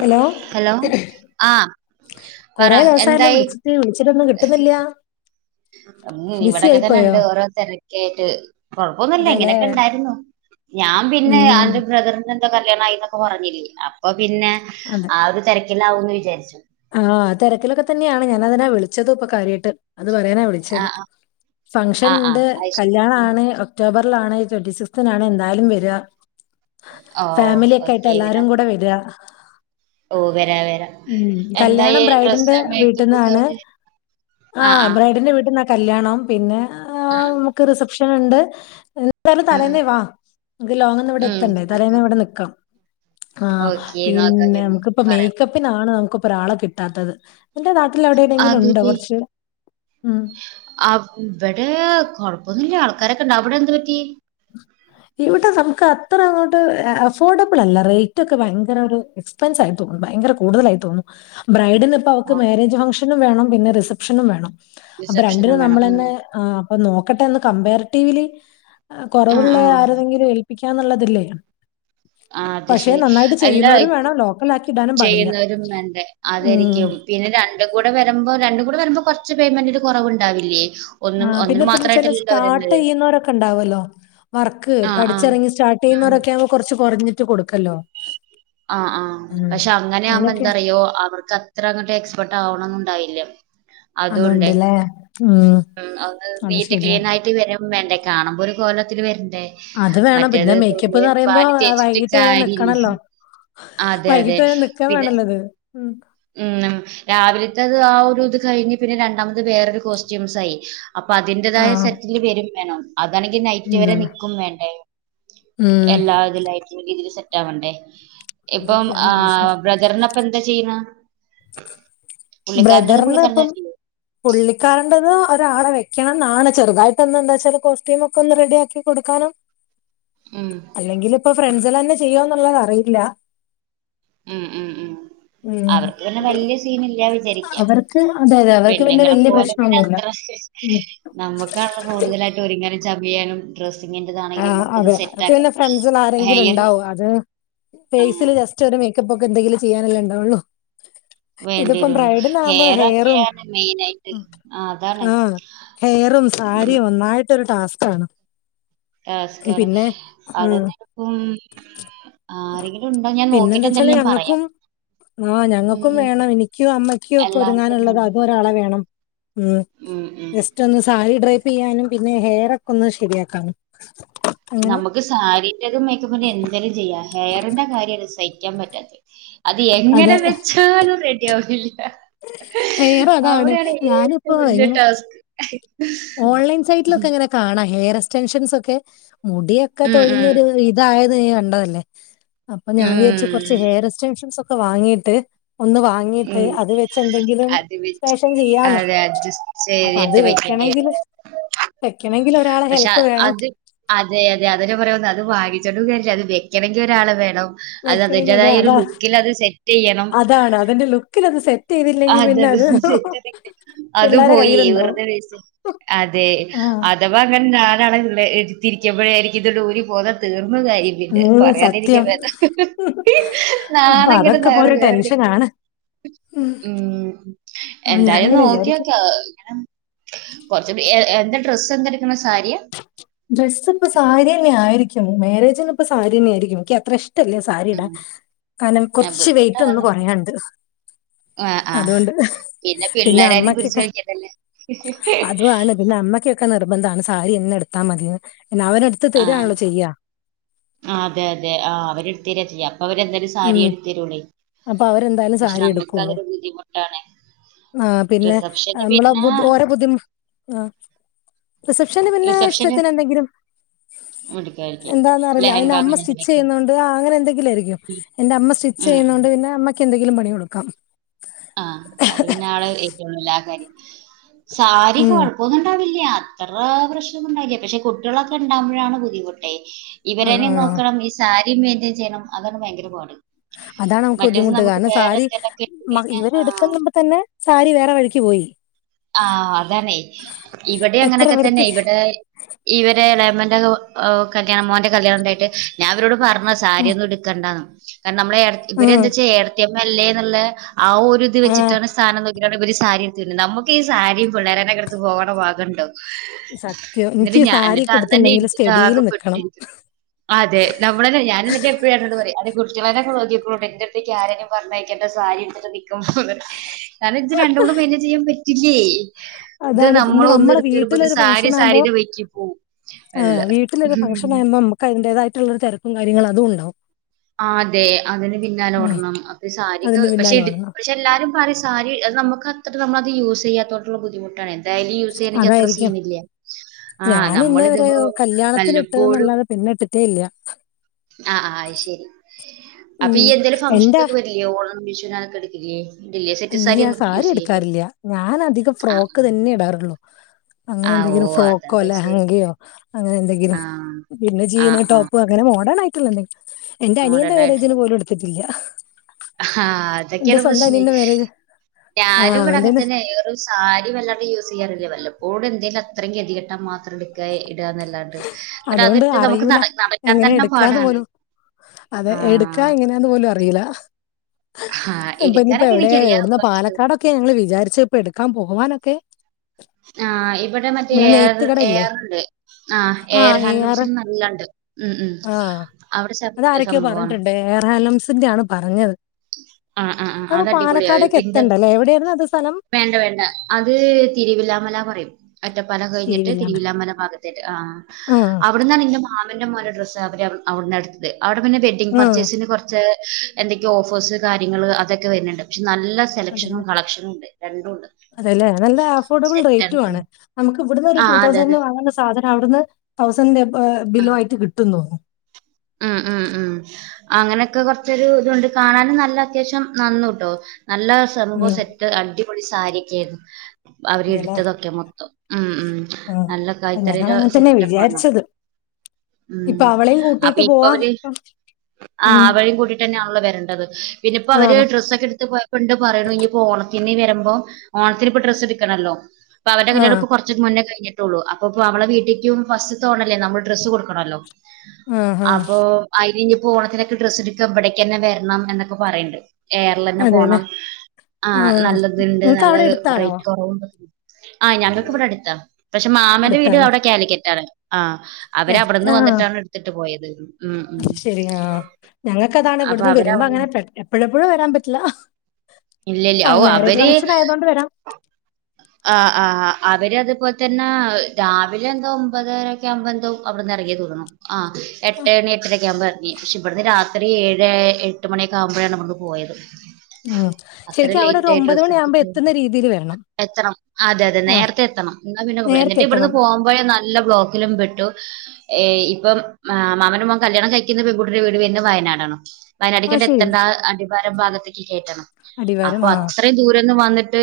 Hello hello ആഹ് പറ കൊറെ ദിവസായല്ലെ എന്തായി വിളിച്ച് വിളിച്ചട്ടൊന്നും കിട്ടുന്നില്ല ഉം ബിസി ഇവിടെക്കെ തന്നെ ആയിപ്പോയോ? ഉണ്ട് ഓരോ തിരക്ക ആയിട്ട് കൊഴപ്പൊന്നുംല്ല അതേല്ലേ? ഇങ്ങനെയൊക്കെ ണ്ടായിരുന്നു ഞാൻ പിന്നെ ഉം അന്റെ ബ്രദർ ന്നഎന്തോ കല്യാണമായി എന്നൊക്കെ പറഞ്ഞില്ലേ അപ്പൊ പിന്നെ അതെ. ആ ഒരു തിരക്കിലാവുന്ന് വിചാരിച്ച് ആഹ് തരക്കിലൊക്കെ തന്നെയാണ് ഞാനതിനാ വിളിച്ചതും ഇപ്പൊ കാര്യായിട്ട് അത് പറയാനാ വിളി ച്ചത് ആഹ് ആഹ് ആഹ് ഫംഗഷൻണ്ട് അത് ശരി കല്യാണാണ് ഒക്ടോബറിലാണ് ട്വന്റി സിക്ത്തിനാണ് എന്തായാലും വര ഓ ഫാമിലിക്കായിട്ട് ഓക്കെ എല്ലാരും വരാം കൂടെ വെര ഓ വരാ വരാ എ കല്യാണം ബ്രൈഡിന്റെ വീട്ടിന്നാണ് ആഹ് ബ്രൈ ഡിൻ്റെ വീട്ടിന്ന കല്ല്യാണം പിന്നെ ആഹ് ഉം നമ്മുക്ക് റിസപ്ഷന്ണ്ട് എന്താലും ഉം തലേന്നേവാ അൻക്ക് ലോങ്ന്ന് ഇവിടെ ഉം ഉം, എത്തണ്ടേ തലേന്നേ നോക്കാം ഇവിടെ നിൽക്കാം ആഹ് ഓക്കെ നോക്കാം പിന്നെ ഞാൻ നോക്കാം, നമുക്കിപ്പ പറയാം മേക്കപ്പ് പ്പിനാണ് നമുക്ക് പ്പൊരാളെ കിട്ടാത്തത് നിന്റെ നാട്ടിൽ അവിടെണ്ടങ്കിലും ഉണ്ടോ കുറച്ച് ഉം അ വിടെ കൊഴപ്പൊന്നില്ല ആൾക്കാരൊക്കെണ്ട് അവിടെ എന്ത് പറ്റി ഇവിടെ നമുക്ക് അത്ര അങ്ങോട്ട് അഫോർഡബിൾ അല്ല റേറ്റ് ഒക്കെ ഭയങ്കര ഒരു ക്ക സ്ഥലത്തും ഭയങ്കര കൂടുതലായി തോന്നും ബ്രൈഡിൻ ദ് പ്പവക്ക് ഓ, മാരേജ് ഫംഗ്ഷനും വേണം പിന്നെ റിസപ്ഷനും വേണം അപ്പൊ റിസപ്ഷനും രണ്ടിനും വേണം ഉം നമ്മളന്നെ ആ അപ്പൊ നോക്കട്ടെന്ന് കമ്പാരിറ്റീവ്ലി ആ കെറവുള്ളേ ആരെതെങ്കിലും ഏൽപ്പിക്കാന്നുള്ളതില്ലേ ആഹ് അത് പക്ഷെ ശരി നന്നായിട്ട് എല്ലാ [inaudible] ചെയ്യുന്നവരും വേണം ലോക്കൽ ആക്കി ഇടാനും പാടില്ല. ചെയ്യുന്നവരും വേണ്ടേ ഉം. ആതരിക്കും പിന്നെ രണ്ടു കൂടെ വരുമ്പോ രണ്ട് കൂടെ വരുമ്പോ കുറച്ച് പേയ്മെന്റിന് കുറവുണ്ടാവില്ലേ ആ പിന്നെപ്പന്താ ച്ചാല് സ്റ്റാർട്ട് ചെയ്യുന്നോരൊക്കെ ഉണ്ടാവല്ലോ വർക്ക് ആ ആ പഠിച്ചിറങ്ങി സ്റ്റാർട്ട് ഉം ചെയ്യുന്നവരൊക്കെ ആവുമ്പോ കുറച്ച് കുറഞ്ഞിട്ട് കൊടുക്കല്ലോ ആഹ്ആഹ് ഉം. പക്ഷെ അങ്ങനെ ആവുമ്പോ അങ്ങനെയൊക്കെ എന്താറയോ അവർക്ക് അ ത്ര ങ്ങട്ട് എക്സ്പേർട്ട് ആവണം ന്നു ഉണ്ടാവില്ല അതുംണ്ട് അതുണ്ടല്ലേ ഉം അത് നീറ്റ് ക്ലീൻ ആയിട്ട് വരും വേണ്ടേ കാണുമ്പോ ഒരു കോലത്തിൽ വര്ണ്ടേ അത് വേണം പിന്നെ മറ്റേത് മേക്കപ്പ് എന്ന് [unintelligible] പറയുമ്പോ ഭാരി തേച്ച് ട്ട് [unintelligible] വൈകീട്ട് വരെ നിക്ക വേണല്ലത് ഉം ഉം രാവിലത്തെ അത് ആ ഒരു ഇത് കഴിഞ്ഞ് പിന്നെ രണ്ടാമത് വേറൊരു കോസ്റ്റ്യൂംസ ആയി അപ്പൊ ആ അതിന്റേതായ സെറ്റില് വരും വേണം അതാണെങ്കിൽ നൈറ്റ് വരെ എന്താണ് നിക്കും വേണ്ടേ ഉം എല്ലാ ഇതിലറ്റ രീതിൽ സെറ്റ് ആവണ്ടേ ഇപ്പം അതൊക്കെയാണ് ആ പ്രശ്നം ബ്രദറിനപ്പ എന്താ ചെയ്യുന്ന പുള്ളിക്കാരൻ ബ്രദർന്ന്പ്പം തന്നെ ചെയ്യും പുള്ളിക്കാരണ്ടത് ഒരാളെ വെക്കണം എന്നാണ് ചെറുതായിട്ട്ന്നന്ത എന്താ വെച്ചാൽ കോസ്റ്റ്യൂം ഒക്കെ ഒന്ന് റെഡിയാക്കി കൊടുക്കാനും ഉം അല്ലെങ്കിൽ ഇപ്പൊ ഫ്രണ്ട്സൽ തന്നെ ചെയ്യുവന്നുള്ളത് അറിയില്ല ഉം ഉം ഉം ഉം അവർക്ക് പിന്നെ വലിയ സീൻ ഇല്ല വിചാരിക്കാം അവർക്ക് അതെ അതെ അവർക്ക് പിന്നെ പെണ്ണുങ്ങളെ വല്യ പോലെ പ്രശ്നമൊന്നുമില്ല. അത്ര ഉം. നമ്മുക്കണ കൂടുതലായിട്ട് ഒരുങ്ങനും ചമയാനും ആ ഡ്രസ്സിങ്ങിന്റെതാണെങ്കിലും ഒക്കെ ഒന്ന് അതെനമുക്ക് സെറ്റ് പിന്നെ ആക്കണം ഫ്രണ്ട്സിൽ ആരെങ്കിലും ഹെയർ ഉണ്ടാവോ അത് ആ ഫേസില് ജസ്റ്റ് ഒരു മേക്കപ്പ് ഒക്കെ എന്തെങ്കിലും ചെയ്യാനല്ലേ ഉണ്ടാവുള്ളോ വേണ്ടി ഇതിപ്പോം വരുള്ളൂ ബ്രൈഡിന ആകുമ്പോ ഹെയർ ഹെയറും ഒക്കെയാണ് മെയിൻ ആയിട്ട് ആ അതാണ് ആഹ ഹെയറും സാരിയും ഒന്നായിട്ടരു ടാസ്ക് ആണ് ടാസ്കാണ് ആ അതന്നപ്പം ആരെങ്കിലും ഉണ്ടോ ഞാൻ നോക്കിട്ട് എന്തായാലും ഞാൻ പറയാം ആഹ് ഉം ഞങ്ങൾക്കും ഉം വേണം എനിക്കോ അമ്മയ്ക്കോ ഒക്കെ എല്ലാർക്കും ഒരുങ്ങാനുള്ളത് വേണ്ട. അതും ഒരാളെ വേണം ഉ ഉം ഉം ജസ്റ്റ് ഒന്ന് സാരി ഡ്രൈ്പ് ചെയ്യാനും പിന്നെ ഹെയർ ഒക്കെ ഒന്ന് ശരിയാക്കാനും അങ്ങനെ നമുക്ക് സാരിൻ്റെ തും മേക്കപ്പിന്റെ എന്തേലും ചെയ്യാ ഹെയറിന്റെ കാര്യം സഹിക്കാൻ പറ്റാത്ത അത് അതെ എങ്ങനെ വെച്ചാലും റെഡി ആവില്ല ഉം ഹെയർ അതാണ് അവിടെയാണ് ഞാനിപ്പോ ഏറ്റവും വലിയ എങ്ങനെ ടാസ്ക് ഓൺലൈൻ സൈറ്റിലൊക്കെ എങ്ങനെ കാണാം ഹെയർ എസ്റ്റൻഷൻസ് ഒക്കെ മുടിയൊക്കെ ഉം ഉം തൊഴിഞ്ഞൊരു ഇതായത് നീ കണ്ടതല്ലേ അപ്പൊ ഞാൻ വിചരിച്ച കുറ ഉം ഹെയർ എ്ട്രൻഷൻസ് ഒക്കെ വാങ്ങിട്ട് ഒന്ന് വാങ്ങിട്ട് ഉം അത് വെച്ച് എന്തെങ്കിലും അത് വെച്ച് ശേഷം ചെയ്യാന്ന് അതെ അഡ്ജസ്റ്റ് അപ്പൊ അത് ചെയ്തിട്ട് വെക്കേണ്ടി വരും വെക്കണെങ്കില് വെക്കണമെങ്കിൽ ഒരാളെ പക്ഷെ ഹെൽപ്പ് അ- വേണം അത് അതെ അതെ അതെ പറയാന്ന് അത് വാങ്ങിച്ചോൊണ്ടും കാര്യംല്ല അത് വെക്കണമെങ്കിൽ ഒരാള് വേണം അത് വെക്കണെങ്കി അതിന്റേതായ ഒരു അതാ ലുക്കിൽ അത് സെറ്റ് ചെയ്യണം അതാണ് അതിന്റെ ലുക്കിൽത് സെറ്റ് ചെയ്തില്ലെങ്കിൽ അതതെ പിന്നെ അത് ബിസിനസ് അത് പിള്ളേരെ പോയി കയ്യിലുണ്ടാവും. വെറുതെ വേച്ച് അതെ ആഹ് അതവാ അങ്ങനെ ഞാനണള്ള എടുത്തിരിക്ക്പഴ ആയിരിക്കും ഇത് ഊരി പോന്ന തീർന്ന കാര്യം പിന്നെ ഉം പറയാനിരിക്കാ സത്യം. വേതം നാണം കെട്ട് നാറും വേറെ കനാന് ഉം അപ്പൊ എന്തായാലും ഞാനിങ്ങനെ വിചാരിക്കും നോക്കിയോക്കെ ഇങ്ങനെ കുറച്ചൂടി എന്താ ഡ്രസ്സ് എന്താ എടുക്കണ സാരിയ ഡ്രസ്സ് ഇപ്പ സാരി തന്നെ ആയിരിക്കും മേ രേജിന് ഇപ്പ സാരി തന്നെയായിരിക്കും എനിക്ക് അത്ര ഇഷ്ടല്ല സാരി സാരിടാ ഉം കാരണം ആഹ് കൊറച്ച് വെയിറ്റ് ഒന്ന് കൊറയാണ്ട് ആ ആഹ പിന്നെ പിള്ളേരെ ആരും പിടിച്ച് വലികണ്ടല്ലോ അതുമാണ് പിന്നെ അമ്മയ്ക്കൊക്കെ നിർബന്ധണ് സാരി എന്നെ എടുത്താൽ മതിയന്ന് പിന്നെ അവനടുത്ത് തരിയാണല്ലോ ചെയ്യാ ആ അതെ അതെ ആ അവര് എടുത്ത് തരിയാ ചെയ്യാം അപ്പ അവരെന്താലും സാരി ഉം എടുത്തേരോള് അപ്പൊ അവരെന്തായാലും പക്ഷെ നമ്മുക്ക് അതൊരു ബുദ്ധിമുട്ടാണ് ആഹ് പിന്നെ റിസപ്ഷന് നമ്മള് പിന്നെ ഓരോ ബുദ്ധിമു ആ റിസെപ്ഷന് പിന്നെ ഇഷ്ട റിസപ്ഷന് ത്തി നെന്തെങ്കിലും എടുക്കായിരിക്കും എന്താന്നറിയില്ല ലെഹങ്ക അതിന് അമ്മ അങ്ങനെ സ്റ്റിച്ച് എന്തിനൊക്കെ ചെയ്യുന്നോണ്ട് അങ്ങനെ എന്തെങ്കിലും ആയിരിക്കും ന്റെ അമ്മ സ്റ്റിച്ച് ഉം ചെയ്യുന്നോണ്ട് പിന്നെ അമ്മയ്ക്ക്ന്തെങ്കിലും പണി കൊടുക്കാം ആഹ് അത് പിന്നെ ആള് ഏറ്റവും നല്ല ആ കാര്യം ഉം സാരികൊഴ പ്പൊന്നും ഇണ്ടാവില്ല അത്ര പ്രശ്നൊന്നു ണ്ടാവില്ല പക്ഷെ കുട്ടികളൊക്കെ ഉണ്ടാവുമ്പോഴാണ് ബുദ്ധിമുട്ടേ ആ ഇവരനേം ആ നോക്കണം ഈ സാരിയും മെയ്ന്റെയ്ൻ ചെയ്യണം അതാണ് ഭയങ്കര പാട് അതാണ് നമുക്ക് മറ്റേത് ബുദ്ധിമുട്ട് നമുക്ക് കാരണം വേറെ സാരി എന്തെലൊക്കെ ഇട്ട് മ കഴിഞ്ഞാൽ ഇവരെ ആഹ് എടുക്കുന്നുമ്പതന്നെ സാരി വേറെ വഴിക്ക് പോയി ആഹ് അതാണ് ഇവിടെ എത്ര അങ്ങനെയൊക്കെ വൃത്തി തന്നെ ഇവിടെ ഇവരെ എളേമന്റെ കല്യാണം മോന്റെ കല്യാണം ഉണ്ടായിട്ട് ഞാൻ ഇവരോട് പറഞ് ഉം സാരിയൊന്നും ഇടുക്കണ്ടന്ന് കാരണം നമ്മളെ ഇവര് ഉം എന്താച്ചാ ഏട്ടത്തിയമ്മ അല്ലേ എന്ന്ള്ള ആ ഒരുത് ആഹ് വെച്ചിട്ടാണ് സ്ഥാനം നോക്കയിട്ടാണ് ഇവര് സാരി എടുത്തെര്ക്ക്ന്ന് നമു ക്കി ഈ സാരിം പിള്ളേരനൊക്കെടുത്ത് പോകണ ഭാഗണ്ടോ സത്യം എന്നിട്ട് എനിക്ക് ഞാൻ സാരി എന്നിട്ട് ഒക്കെ അതെന്നെ ഉടുത്തിണ്ടെങ്കില് ഇട്ടിട്ട് സ്റ്റെഡിയില് ആകെ നിക്കണം പെട്ട് അതെ നമ്മളെന്നെ ഞാന് എന്നിട്ട് അപ്പം ഏട്ടനോട് പറയും കുട്ടിയോളെ നോക്കിക്കൊണ്ട് എന്റെറ അട്ത്തേക്ക് ആരെയും പറഞ്ഞ് അയക്കണ്ട സാരി ഉടുത്തിട്ട് കാരണം ഇച്ച് ഇത് രണ്ടും കൂടെ മെയ്ന്റെയ്ൻ ചെയ്യാൻ പറ്റില്ലായ് ഇത് അതാണ് നമ്മൾ പിന്നെ ഒന്ന് നമ്മളെ എടുത്ത് വരുമ്പോത്തിന് വീട്ടിലൊരു സാരി ഫംഗ്ഷൻ ആകുമ്പോ സാരി വെയ്ക്കി പോവും അല്ല ഹും ഒക്കെ അയിന്റെതായിട്ടുള്ള തിരക്കും കാര്യങ്ങളും അതും ഉണ്ടാവും അതെ അതിന് പിന്നാലെ ഉം ഓടണം അപ്പൊ സാരിക്കെ അതിന്റെ പഷേ പിന്നാലെ [unintelligible] ഓടണം പക്ഷെ എല്ലാരും പറിം സാരി നമുക്ക് അത്ര നമ്മളത് യൂസ് ചെയ്യാത്തോട്ടുള്ള ബുദ്ധിമുട്ട് ട്ടാണ് ഡയലി യൂസ് ചെയ്യണെങ്കിൽ അത്ര അതായിരിക്കും സീനില്ല ആഹ് ഞാൻ ഇന്നേ വരെ നമ്മളിതിപ്പോ കല്യാണത്തിന് ഇട്ടത് വല്ലപ്പോഴും ന്നല്ലാതെ പിന്നെ ഇട്ടിട്ടേ ഇല്ല ആ അയ് ശരി അപ്പൊ ഉം ഈ എന്തേലും എന്റെ ഫംഗ്ഷനൊക്കെ വരില്ലേ ഓണം വിശുനൊക്കെ എട്ക്കില്ലേ ഇല്ല സാരി എടുക്കാറില്ല ഞാൻ അധികം ആഹ് ഫ്രോക്ക് തന്നെ ഇടാറുള്ളൂ അങ്ങനെ ആഹ് ഓ എന്തെങ്കിലും ഫ്രോക്കോ അതാണ് വിഷയം ലഹങ്കയോ അങ്ങനെ എന്തെങ്കിലും ആഹ് പിന്നെ ജീന് ആഹ് ആഹ് ടോപ്പ് അങ്ങനെ മോഡേണായിട്ടുള്ള എന്തേലും എന്റെ അനിയന്റെ മോഡേൺ ആയിട്ടുള്ള മേരെജിന് പോലും എട്ത്തിട്ടില്ല ആഹ് എന്റെ അതൊക്കെയാണ് സ്വന്തം പ്രശ്നേ അനിയന്റെ മേരേ ആഹ് ഞാനും ഇവിടെ അവൻ അങ്ങനെ തന്നെ സാരി വല്ലാണ്ടെ യൂസ് ചെയ്യാറില്ല വല്ലപ്പോഴും എന്തെേലും അത്രയും ഗതി കെട്ടം മാത്രം എടുക്ക ഇട ന്നല്ലാതെ ഇട്ടാണ് ഇന്നട്ട് അതുകൊണ്ട് അതിട്ട് നമുക്ക് അറിയൂല നടക്കാൻ എങ്ങനെ പറ്റാണ്ടെന്നെ എടുക്കാന്ന് പാടാണ് പോലും അതെ എടുക്കാ ആഹ് എങ്ങനെയാന്ന് പോലും അറിയില്ല ആഹ് ഇപ്പോ ഇന്നിപ്പോ എടുക്കാനൊക്കെ എവിടെ എനിക്കറിയാം എവിടെന്ന കുറച്ച് പാലക്കാടൊക്കെ ഞങ്ങള് വിചാരിച്ചേ ഇപ്പ എടുക്കാൻ പോവാനൊക്കെ ആ ഇവിടെ മറ്റേ നമ്മളെ എ ആർ നെയ്ത്ത് കട ഇല്ലേ ഏയാറുണ്ട് ആ എയർ ആഹ് എ ആർ ഹാൻഡ്ലൂസിലും നല്ലണ്ട് ഉം ഉം അവിടെ സംഭവാണ് എ ആർ ഹലംസിന്റെ ആണ് പറഞ്ഞത് ആഹ് ആഹ് ആഹ് അത് ഇപ്പം അടിപൊളിയാ പാലക്കാടേക്ക് ഇപ്പന്റെ എത്തണ്ടല്ലേ എവിടൊയായിരുന്നു അത് സ്ഥലം വേണ്ട വേണ്ട അത് തിരുവിലാമല പറയും ഒറ്റപ്പാലം കഴിഞ്ഞിട്ട് തിരുവില്ലാമല തിരുവിലാമല ഭാഗത്തേറ്റ് ആഹ് ആഹ് അവിട്ന്നാണ് എന്റെ മാമന്റെ മോന്റെ ഡ്രസ്സ് അവര് അവിടുന്നട്ത്തത് അവിടെ പിന്നെ വെഡ്ഡിംഗ് ആഹ് പർച്ചേയ്സിന് കുറച്ച് എന്തൊക്കെയേ ഓഫേഴസ് കാര്യങ്ങള് അതൊക്കെ വരുന്നുണ്ട് പക്ഷെ നല്ല സെലക്ഷനും അതലെ കളക്ഷനും ഉണ്ട് രണ്ടും ഉണ്ട് അതെല്ലേ നല്ല അഫോർഡബിൾ റേറ്റും സെറ്റാണ് ആണ് നമുക്ക് ഇവിടുന്ന് ഒരു ടു ആഹ് അതെ അതെ തൗസൻഡ് വാങ്ങ സാധനം അവിടുന്ന് തൗസൻണ്ട് റിന്റെ ആഹ് ബിലോ ആയിട്ട് കിട്ടും തോന്നുന്നു ഉം ഉം ഉം അങ്ങനെയൊക്കെ കുറചൊരു ഇത് കൊണ്ട് കാണാനും നല്ല അത്യാവശ്യം നന്നുട്ടോ നല്ല സംഭവ ഉം സെറ്റ് അടിപൊളി സാരിയൊക്കെ ആയിരുന്നു അവരെ അതെല്ലേ എടുത്തതൊക്കെ മൊത്തം ഉം ഉം ഉം നല്ല ആ ഞങ്ങൾ കൈത്തറിയുടെ അങ്ങനെ തന്നെ സെറ്റപ്പാണ് അവിടെ വിചാരിച്ചത് ഇപ്പ ഉം അവളേയും കൂട്ട അപ്പൊ കൂട്ടിട്ട് ഇപ്പൊ പോവാ അവര് ആഹ് അവഴേ കൂട്ട്ന്നാണല്ലോ വരേണ്ടത് പിന്നെപ്പൊ അവര് ആഹ് ഡ്രസ്സ് ഒക്കെ എടുത്ത് പോയപ്പോ ഇണ്ട് പറയുന്നെ ഇഞ്ഞ് ഓണത്തിന് വരുമ്പോ ഓണത്തിന് ഇപ്പൊ ഡ്രസ്സ് എടുക്കണല്ലോ അപ്പൊ അവരുടെ കല്യാണം ആഹ് കുറച്ച് - കുറച്ച് മുന്നേ കഴിഞ്ഞിട്ടുള്ളൂ അപ്പോ ഇപ്പൊ അവളുടെ വീട്ടേക്കും ഫസ്റ്റ് ത്തെ ഓണമല്ലേ അപ്പോ നമ്മൾ ഡ്രസ്സ് കൊടുക്കണമല്ലോ ആഹ് ആഹ് അപ്പൊ അതിന് ഇനിപ്പോ ഓണത്തിനൊക്കെ ഡ്രസ്സ് എടുക്ക ഇവിടേക്ക്‌ തന്നെ വരണം എന്നൊക്കെ പറയണ്ട് എ ആ റിൽ തന്നെ അതെല്ലേ പോണം ആ ആഹ്. നല്ല ഇതുണ്ട് നിങ്ങക്ക് നല്ല അവിടെ അടുത്താണോ? റേറ്റ് കുറവുണ്ട് ആഹ് ഞങ്ങൾക്ക് ഇവിടെ അടുത്താ പക്ഷെ മാമന്റെ വീട് അടുത്താല്ലേ അവിടെ കാലിക്കറ്റാണ് ആഹ് അവര് അവിടുന്ന് വന്നിട്ടാണ് എടുത്തിട്ട് പോയത് ഉം ഉം ശരിയാ ഞങ്ങക്കതാണ് അപ്പൊ ഇവിടുന്ന് അവര് വരുമ്പൊ അവിടുന്ന് അങ്ങനെ പെ എപ്പഴെപ്പഴും വരാൻ പറ്റില്ല ഇല്ലില്ല ഔ ആഹ് മാരേജ് അവര് ഫംങ്ഷൻ ആയതോണ്ട് വരാം ആഹ് ആഹ് അവര് അതുപോലെ തന്നെ രാവിലെ എന്തോ ഒമ്പതരൊക്കെ ആവുമ്പോ എന്തോ അവിടുന്ന് ഇറങ്ങീന്ന് തോന്നണു ആഹ് എട്ട് എണി എട്ടരക്കെ ആകുമ്പോ എറങ്ങി പക്ഷെ ഇവിടുന്ന് രാത്രി ഏഴ് എട്ട് മണിയൊക്കെ ആവുമ്പഴാണ് ഇവിടുന്ന് പോയത് ഉം അത്ര ശരിക്ക്‌ അവിടെ ഒരു ലേറ്റ് ആയി ഒമ്പത് ഡ്രസ്സ് മണി ആവുമ്പൊ എടുത്തിട്ട് എത്തുന്ന രീതില് വേണം എത്തണം അതെ അതെ നേരത്തെ എത്തണം എന്ന പിന്നെ [unintelligible] നേരത്തെ എന്നിട്ട് എത്തണം. ഇവിടുന്ന് പോകുമ്പഴേ നല്ല ബ്ലോക്കിലും പെട്ടു ഏഹ് ഇപ്പം മാ മാമന്റെ മോൻ കല്യാണം കഴിക്കുന്ന പെൺകുട്ടിയുടെ വീട് വരുന്നെ വയനാടാണ് ആഹ് വയനാട്ടിക്കണ്ട് ശരി എത്തെണ്ടാ അടിവാരം ഭാഗത്തേക്ക് കേറ്റണം അടിവാരം അപ്പൊ അ ആഹ് ത്രയും ദൂരേന്ന് വന്നിട്ട്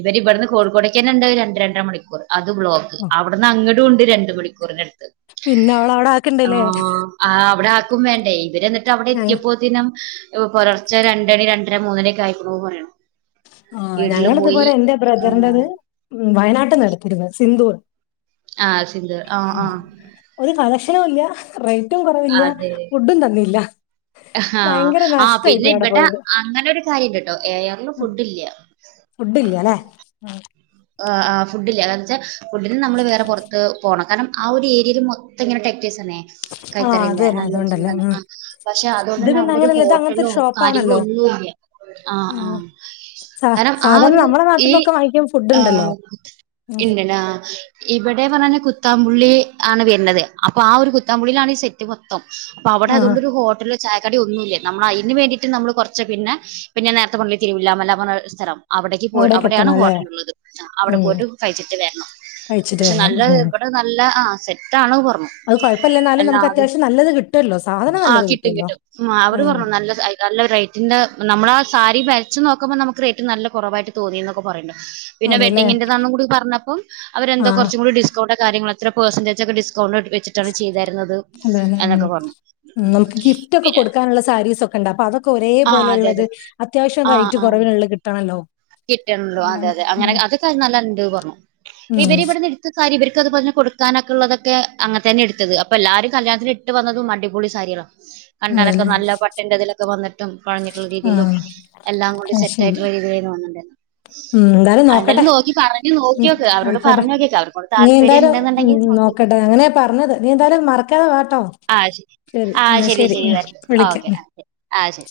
ഇവരി ഇവിടുന്ന് കോഴിക്കോട്ടേക്ക് തന്നെണ്ട് രണ്ട് രണ്ടര മണിക്കൂറ് അത് ബ്ലോക്ക് ഓഹ് അവിടുന്ന് അങ്ങടും ഉണ്ട് രണ്ടു മണിക്കൂറിനടുത്ത് പിന്നെ അവള അവിടെ ആക്ക്ണ്ടല്ലേ ആഹ് ആഹ് അവിടെ ആക്കും വേണ്ടേ ഇവര് എന്നിട്ട് അവിടെ ഞങ്ങ എത്തിയപ്പോത്തിനം ഇപ്പ പുലർച്ച രണ്ടണി രണ്ടര മൂന്നുമണീക്ക ആയിക്കണൂന്നു പറയണു ആഹ് വീട്ടില് ഞങ്ങള് പോയി ഇതുപോലെ എന്റെ ആ ബ്രദറിന്റത് ഉം വയനാട്ടിന്ന എടുത്തിരുന്നത് സിന്ദൂർ ആഹ് സിന്ദൂറ് ആഹ് ആഹ് ഒരു കളക്ഷനും ഇല്ല റേറ്റും കുറവില്ല ഫുഡും തന്നില്ല ആഹ് ഭയങ്കര ആഹ് നഷ്ടായി പിന്നെ പോയി അവിടെ ഇവിടെ പോയത് അങ്ങനൊരു കാര്യിണ്ട്ട്ടൊ ഏ ആറില് ഫുഡ്ഡില്ല ഫുഡ് ഇല്ല്യാല്ലേ ആഹ് ആഹ് ഫുഡില്ല കാരണം വെച്ചാൽ ഫുഡിന് നമ്മള് വേറെ പുറത്ത് പോണം കാരണം ആ ഒരു ഏരിയേല് മൊത്തം ഇങ്ങനെ ടെക്ടേഴ്സ് തന്നെ ആഹ് അത് കൈത്തറിന്റെ തന്നെ [unintelligible] അതുകൊണ്ടല്ലേ തന്നെ ഉം ആഹ് പക്ഷെ ഇത് അതുകൊണ്ട്ന്നെ പിന്നെ അവിടെ ഒരു അങ്ങനെയല്ല ഇത് അങ്ങനത്തെ ഹോട്ടലോ ഒരു കാര്യങ്ങളോ ഷോപ്പാണല്ലോ ഒന്നു ഇല്ല ആഹ് ആഹ് സ സാധാരണ നമ്മടെ നാട്ടിന്നൊക്കെ വാങ്ങിക്കുമ്പോ ഫുഡ് ഉണ്ടല്ലോ ആഹ് ഉം ഇന്റനാ ഇവിടെ പറഞ്ഞാല് കുത്താംപുള്ളി ആണ് വരണത് അപ്പൊ ആ ഒരു കുത്താംമ്പുള്ളിയിലാണ് സെ റ്റ് മൊത്തം അപ്പൊ അവിടെ ആഹ് അതോണ്ടൊരു ഹോട്ടലോ ചായക്കട യോ ഒന്നുല്ല നമ്മളയ്ന് വേണ്ടീട്ട് നമ്മള് കുറച്ച് പിന്നെ പിന്നെ നേരത്തെ പറഞ്ഞില്ലെ തിരുവില്ലാമല്ല പറഞ്ഞ സ്ഥലം അവിടേക്ക് പോയി അവിടെയാണ് എത്തണം അല്ലേ ഹോട്ടലുള്ളത് അവിടെ ഉം പോയിട്ട് കഴിച്ചിട്ട് വരണം കഴിച്ചിട്ട് പക്ഷെ വരണം നല്ല ഉം ഇവിടെ നല്ല ആഹ് സെറ്റ് ആണ് പറഞ്ഞു അത് കുഴപ്പല്ല എന്നാലും നമുക്ക് എല്ലാതും അത്യാവശ്യം നല്ലത് കിട്ടുവല്ലോ സാധനം ആഹ് നല്ലത് കിട്ടും കിട്ടുവല്ലോ കിട്ടും അഹ് അവര് ആഹ് പറഞ്ഞു നല്ല സായ് നല്ല റേറ്റിന്റ നമ്മളാ ആ സാരി വരച്ച് നോക്കുമ്പം നമുക്ക് റേറ്റ് നല്ല കുറവായിട്ട് തോന്നീന്നൊക്കെ പറയും പിന്നെ അതെല്ലേ വെഡിങ്ങിന്റെതാന്നും കൂടി പറഞ്ഞപ്പം അവരെന്തൊ ആഹ് കുറച്ചും കൂടി ഡിസ്‌ കൗണ്ട് കാര്യങ്ങള് എത്ര പേഴ്സൻന്റെജ് ഒക്കെ ഡിസ്കൗണ്ട് ഇട്ട് വെച്ച് അതേലേ ഉം നിങ്ങൾക്ക് ഗിഫ്റ്റ് ഒക്കെ പിന്നെ കൊടുക്കാനുള്ള സാരീസൊ ക്കെണ്ട് അപ്പൊ അതൊക്കെ ആ ഒരേപോലെ അതെ ഇള്ളത് അതെ അത്യാവശ്യം ആ റേറ്റ് ആ കുറവിനൊള്ള കിട്ടണല്ലോ കിട്ടണല്ലോ അതെ അതാണ് അതെ അങ്ങനെ ഉം അതൊക്കെ നല്ല ഇണ്ട് പറഞ്ഞു ഉം ഇവര് ഇവിടെന്ന് ഇട് ത്തസാരി ഇവരിക്ക് അതുപോലെന്നെ കൊടുക്കാനൊക്കെള്ളതൊക്കെ അങ്ങന തന്നെ എടുത്തത് അപ്പ എല്ലാരും കല്യാത്തിന് ഇട്ട് വന്നതും അടിപൊളി സാരികളാ [unintelligible] കണ്ടാലൊക്കെ നല്ല പട്ടിന്റെ ഇതിലൊക്കെ വന്നിട്ടും കുഴഞ്ഞിട്ടുള്ള രീതീലും ആഹ് എല്ലാംകൂടി അത് സെറ്റ് ശരി ആയിട്ടിള്ള രീതിയിലാര്ന്ന് വന്നിണ്ടാരുന്ന് ഉം എന്തായാലും നോക്കട്ടെ അതെന്തായാലും നോക്കി പറഞ്ഞു ഉം നോക്കിയോക്ക് അവരോട് ആയിക്കോട്ടെ പറഞ്ഞു നോക്കിയേക്ക് അവർക്കൂടി ‌ താല്പര്യം ഇണ്ടെന്നിണ്ടെങ്കി നോ‌ക്കി ക്കട്ടെ അങ്ങനെയാ പറഞ്ഞത് നീ എന്തായാലും മറക്കാതെ വാട്ടോ ആ ശരി ശെരി എന്ന ശെരി ഉം വിളിക്കാം. ആഹ് ശെരി.